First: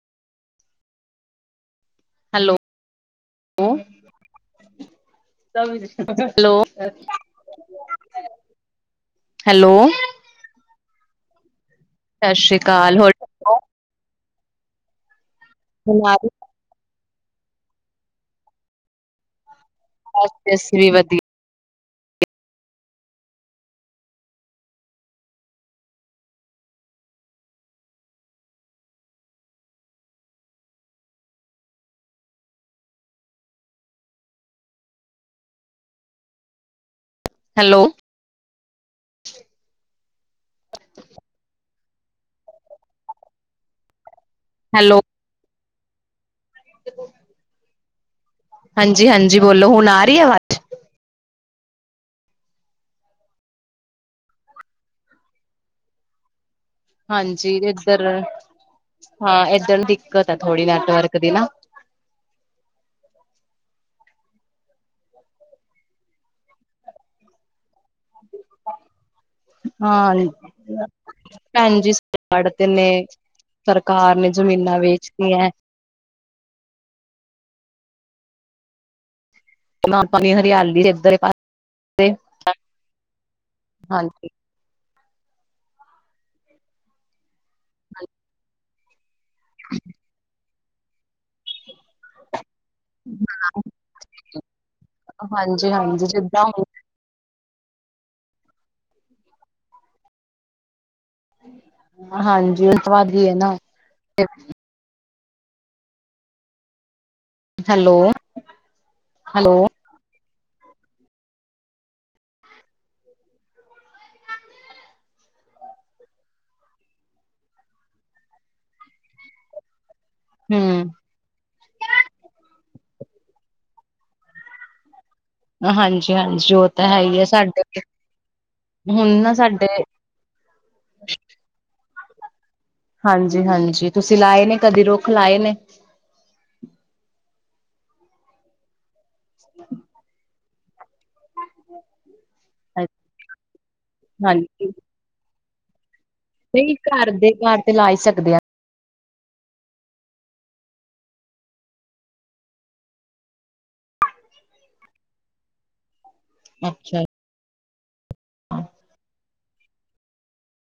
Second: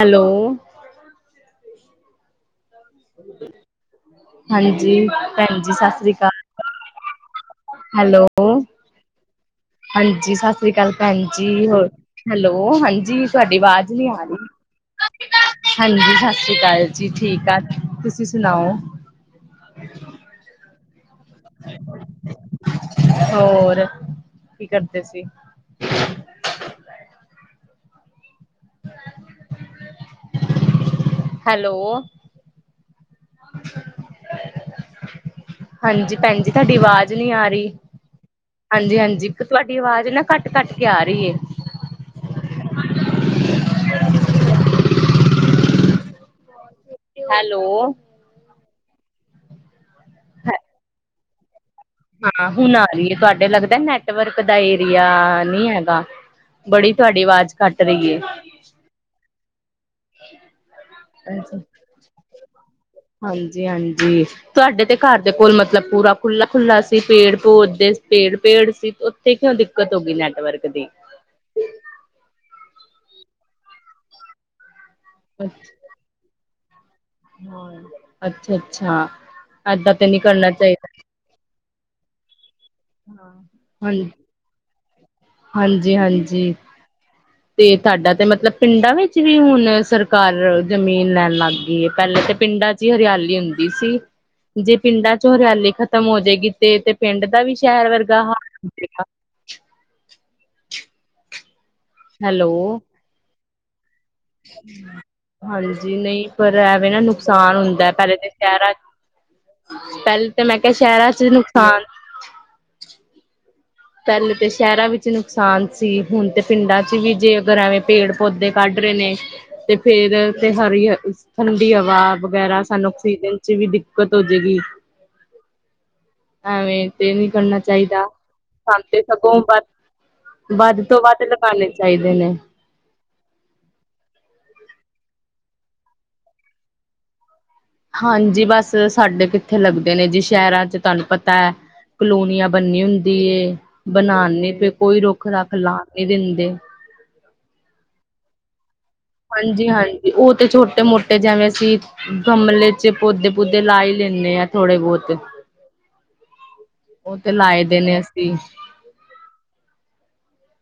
Hello. Hello hello. ਹਾਂਜੀ ਭੈਣ ਜੀ ਸਤਿ ਸ੍ਰੀ ਅਕਾਲ ਅਹ। ਹੈਲੋ, ਹੈਲੋ ਹਾਂਜੀ ਸਾਸਰੀ ਅਕਾਲ ਭੈਣ ਜੀ, ਹੋਰ? ਸਤਿ ਹੈਲੋ ਸ੍ਰੀ ਅਕਾਲ ਹੋਰ ਹਾਂਜੀ, ਤੁਹਾਡੀ ਵਾਜ਼ ਨੀ ਆ ਰਹੀ। ਹਾਂਜੀ ਸਾ ਸਰੀ ਅਕਾਲ ਜੀ ਠੀਕ ਆ, ਤੁਸੀਂ ਸੁਣਾਓ? ਬਸ ਤੇ ਅਸੀਂ ਵੀ ਵਧੀਆ। ਹੋਰ, ਕੀ ਕਰਦੇ ਸੀ? [inaudible] ਹੈਲੋ। ਹਾਂਜੀ ਭੈਣ ਜੀ ਤੁਹਾਡੀ ਆਵਾਜ਼ ਨਈਂ ਆ ਰਹੀ ਹੈਲੋ ਹਾਂਜੀ ਹਾਂਜੀ, ਤੁਹਾਡੀ ਆਵਾਜ਼ ਨਾ ਘੱਟ ਘੱਟ ਕੇ ਆ ਰਹੀ ਐ। ਹੈਲੋ। [inaudible] ਹੈਲੋ ਹਾਂਜੀ ਹਾਂਜੀ ਬੋਲੋ, ਹੁਣ ਆ ਰਹੀ ਆਵਾ ਹੈ ਹਾਂ ਹੁਣ ਆ ਰਹੀਏ ਤੁਹਾਡੇ ਲੱਗਦਾ ਨੈਟਵਰਕ ਦਾ ਏਰੀਆ ਨ੍ਹੀਂ ਹੈਗਾ। ਬੜੀ ਤੁਹਾਡੀ ਆਵਾਜ਼ ਹਾਂਜੀ ਘੱਟ ਇੱਧਰ ਰਹੀ ਐ। ਹਾਂ ਏਦਣ ਦਿੱਕਤ ਆ ਥੋੜ੍ਹੀ ਨੈਟਵਰਕ ਦੀ ਨਾ। ਹਾਂਜੀ ਹਾਂਜੀ। ਤੁਹਾਡੇ ਤੇ ਘਰ ਦੇ ਕੋਲ ਮਤਲਬ ਪੂਰਾ ਖੁੱਲਲਾ-ਖੁੱਲਲਾ ਸੀ ਪੇੜ ਪੌਦੇ ਪੇੜ-ਪੇੜ ਸੀ, ਉੱਥੇ ਕਿਉਂ ਦਿੱਕਤ ਹੋ ਗਈ ਨੈਟਵਰਕ ਦੀ। ਭੈਣਜੀ ਜੜ ਤੇ ਨੇ ਸਰਕਾਰ ਨੇ ਜ਼ਮੀਨਾਂ ਵੇਚਤੀਆਂ। ਹਾਂ, ਅੱਛਾ ਅੱਛਾ। [unintelligible] ਪਾਣੀ ਹਰਿਆਲੀ ਇਧਰ [unintelligible] ਹਾਂ [unintelligible] ਹਾਂਜੀ ਹਾਂਜੀ ਤੇ ਤੁਹਾਡਾ ਤੇ ਮਤਲਬ ਪਿੰਡਾਂ ਵਿੱਚ ਵੀ ਹੁਣ ਸਰਕਾਰ ਜ਼ਮੀਨ ਲੈਣ ਲੱਗ ਗਈ ਐ ਪਹਿਲੇ ਤੇ ਪਿੰਡਾਂ ਚ ਹਰਿਆਲੀ ਹੁੰਦੀ ਸੀ। ਜੇ ਪਿੰਡਾਂ ਚੋਂ ਹਾਂਜੀ ਹਰਿਆਲੀ ਹਾਂਜੀ ਖਤਮ ਹੋ ਜਿੱਦਾਂ ਜਾਏਗੀ ਹੁਣ ਤੇ ਤੇ ਪਿੰਡ ਦਾ ਵੀ ਸ਼ਹਿਰ ਵਰਗਾ ਹਾਲ ਹੈਗਾ। ਹਾਂਜੀ ਉਸ ਹੈਲੋ ਤੋਂ ਬਾਅਦ ਈ ਏ ਨਾ। ਹਾਂਜੀ ਨਈ ਪਰ ਐਵੇਂ ਨਾ ਨੁਕਸਾ ਨੁਕਸਾਨ ਹੁੰਦਾ ਹੈਲੋ ਪਹਿਲੇ ਤਾਂ ਸ਼ਹਿਰਾਂ ਹੈਲੋ ਚ ਪਹਿਲੇ ਤਾਂ ਮੈਂ ਕਿਆ ਸ਼ਹਿਰਾਂ ਚ ਨੁਕਸਾਨ ਪਹਿਲੇ ਤਾਂ ਸ਼ਹਿਰਾਂ ਵਿੱਚ ਨੁਕਸਾਨ ਸੀ, ਹੁਣ ਤੇ ਪਿੰਡਾਂ ਚ ਵੀ ਜੇ ਅਗਰ ਏਵੇਂ ਪੇੜ-ਪੌਦੇ ਕੱਢ ਰੇ ਨੇ। ਤੇ ਫੇਰ ਤੇ ਸਾਰੀ ਹਮ ਅ ਠੰਡੀ ਹਵਾ ਵਗੈਰਾ ਸਾਨੂੰ ਆਕਸੀਜਨ ਚ ਵੀ ਦਿੱਕਤ ਹੋਜੇਗੀ। ਹਾਂਜੀ ਹਾਂਜੀ ਉਹ ਹੇਵੇਂ ਤਾਂ ਹੈ ਤੇ ਹੀ ਹੈ ਨਈਂ ਕਰਨਾ ਸਾਡੇ ਚਾਈਦਾ। ਖਾਂਦੇ ਹੁਣ ਨਾ ਸਗੋਂ ਸਾਡੇ ਵੱਧ ਵੱਧ ਤੋਂ ਵੱਧ ਲਗਾਉਣੇ ਚਾਈਦੇ ਨੇ। ਹਾਂਜੀ ਹਾਂਜੀ, ਤੁਸੀਂ ਲਾਏ ਨੇ, ਕਦੇ ਰੁੱਖ ਲਾਏ ਨੇ। ਹਾਂਜੀ ਬਸ, ਸਾਡੇ ਕਿੱਥੇ ਲੱਗਦੇ ਨੇ ਜੀ ਸ਼ਹਿਰਾਂ ਚ ਤੁਹਾਨੂੰ ਪਤਾ ਕਲੋਨੀਆਂ ਬਣਨੀ ਹੁੰਦੀ ਏ ਬਣਾਣੇ ਹਾਂਜੀ ਪੇ ਕੋਈ ਰੋ ਰੱਖ ਲਾਨ ਨ੍ਹੀਂ ਦਿੰਦੇ। ਨਹੀਂ ਘਰ ਦੇ ਘਰ ਤੇ ਲਾ ਈ ਸਕਦੇ ਹਾਂ। ਹਾਂਜੀ ਹਾਂਜੀ, ਉਹ ਤੇ ਛੋਟੇ-ਮੋਟੇ ਜਿਵੇਂ ਅਸੀਂ ਗਮਲੇ ਚ ਪੌਦੇ-ਪੂਦੇ ਲਾ ਈ ਲੈਂਣੇ ਆ ਥੋੜੇ ਬੋਤੇ। ਅੱਛਾ। ਉਹ ਤੇ ਲਾਏ ਦੇ ਨੇ ਅਸੀਂ।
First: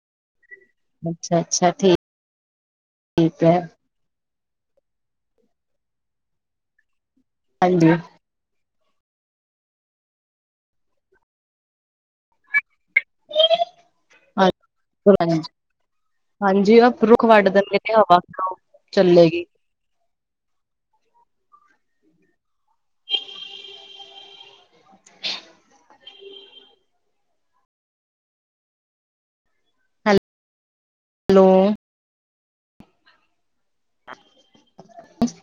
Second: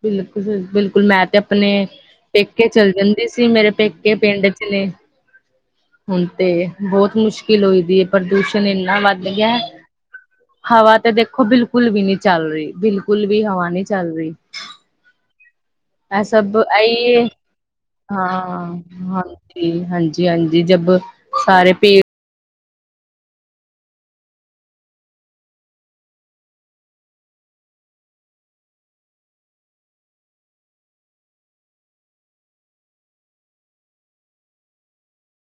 ਬਿਲਕੁਲ ਬਿਲ ਮੈਂ ਤੇ ਅੱਛਾ ਅੱਛਾ ਆਪਣੇ ਠੀਕ ਪੇਕੇ ਚੱਲ ਜਾਂਦੀ ਠੀਕ ਸੀ ਹੈ ਮੇਰੇ ਪੇਕੇ ਪਿੰਡ ਚ ਨੇ। ਹੁਣ ਤੇ ਬੋਤ ਮੁਸ਼ਕਿਲ ਹੋਈ ਹਾਂਜੀ ਦੀ ਐ ਪ੍ਰਦੂਸ਼ਣ ਇੰਨਾ ਵੱਧ ਗਿਆ ਹਵਾ ਤੇ ਦੇਖੋ ਬਿਲਕ ਬਿਲਕੁਲ ਵੀ ਨੀ ਚੱਲ ਰਹੀ, ਬਿਲਕੁਲ ਵੀ ਹਵਾ ਨੀ ਚੱਲ ਰੀ। ਹਾਂਜੀ, ਉਹ ਰੁੱਖ ਆਈ ਵੱਢ ਦਿੰਦੇ ਨੇ ਹਵਾ ਹਾਂ ਕੀਦਾ ਚਲੇਗੀ। ਹਾਂਜੀ ਹਾਂਜੀ ਹਾਂਜੀ, ਜਬ ਸਾਰੇ ਪੇਡ [inaudible] ਹੈਲੋ। - [inaudible]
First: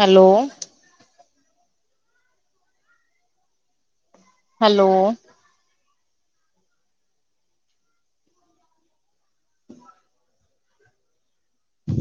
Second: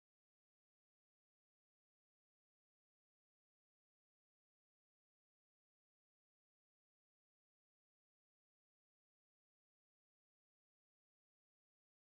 ਹੈਲੋ। ਹੈਲੋ।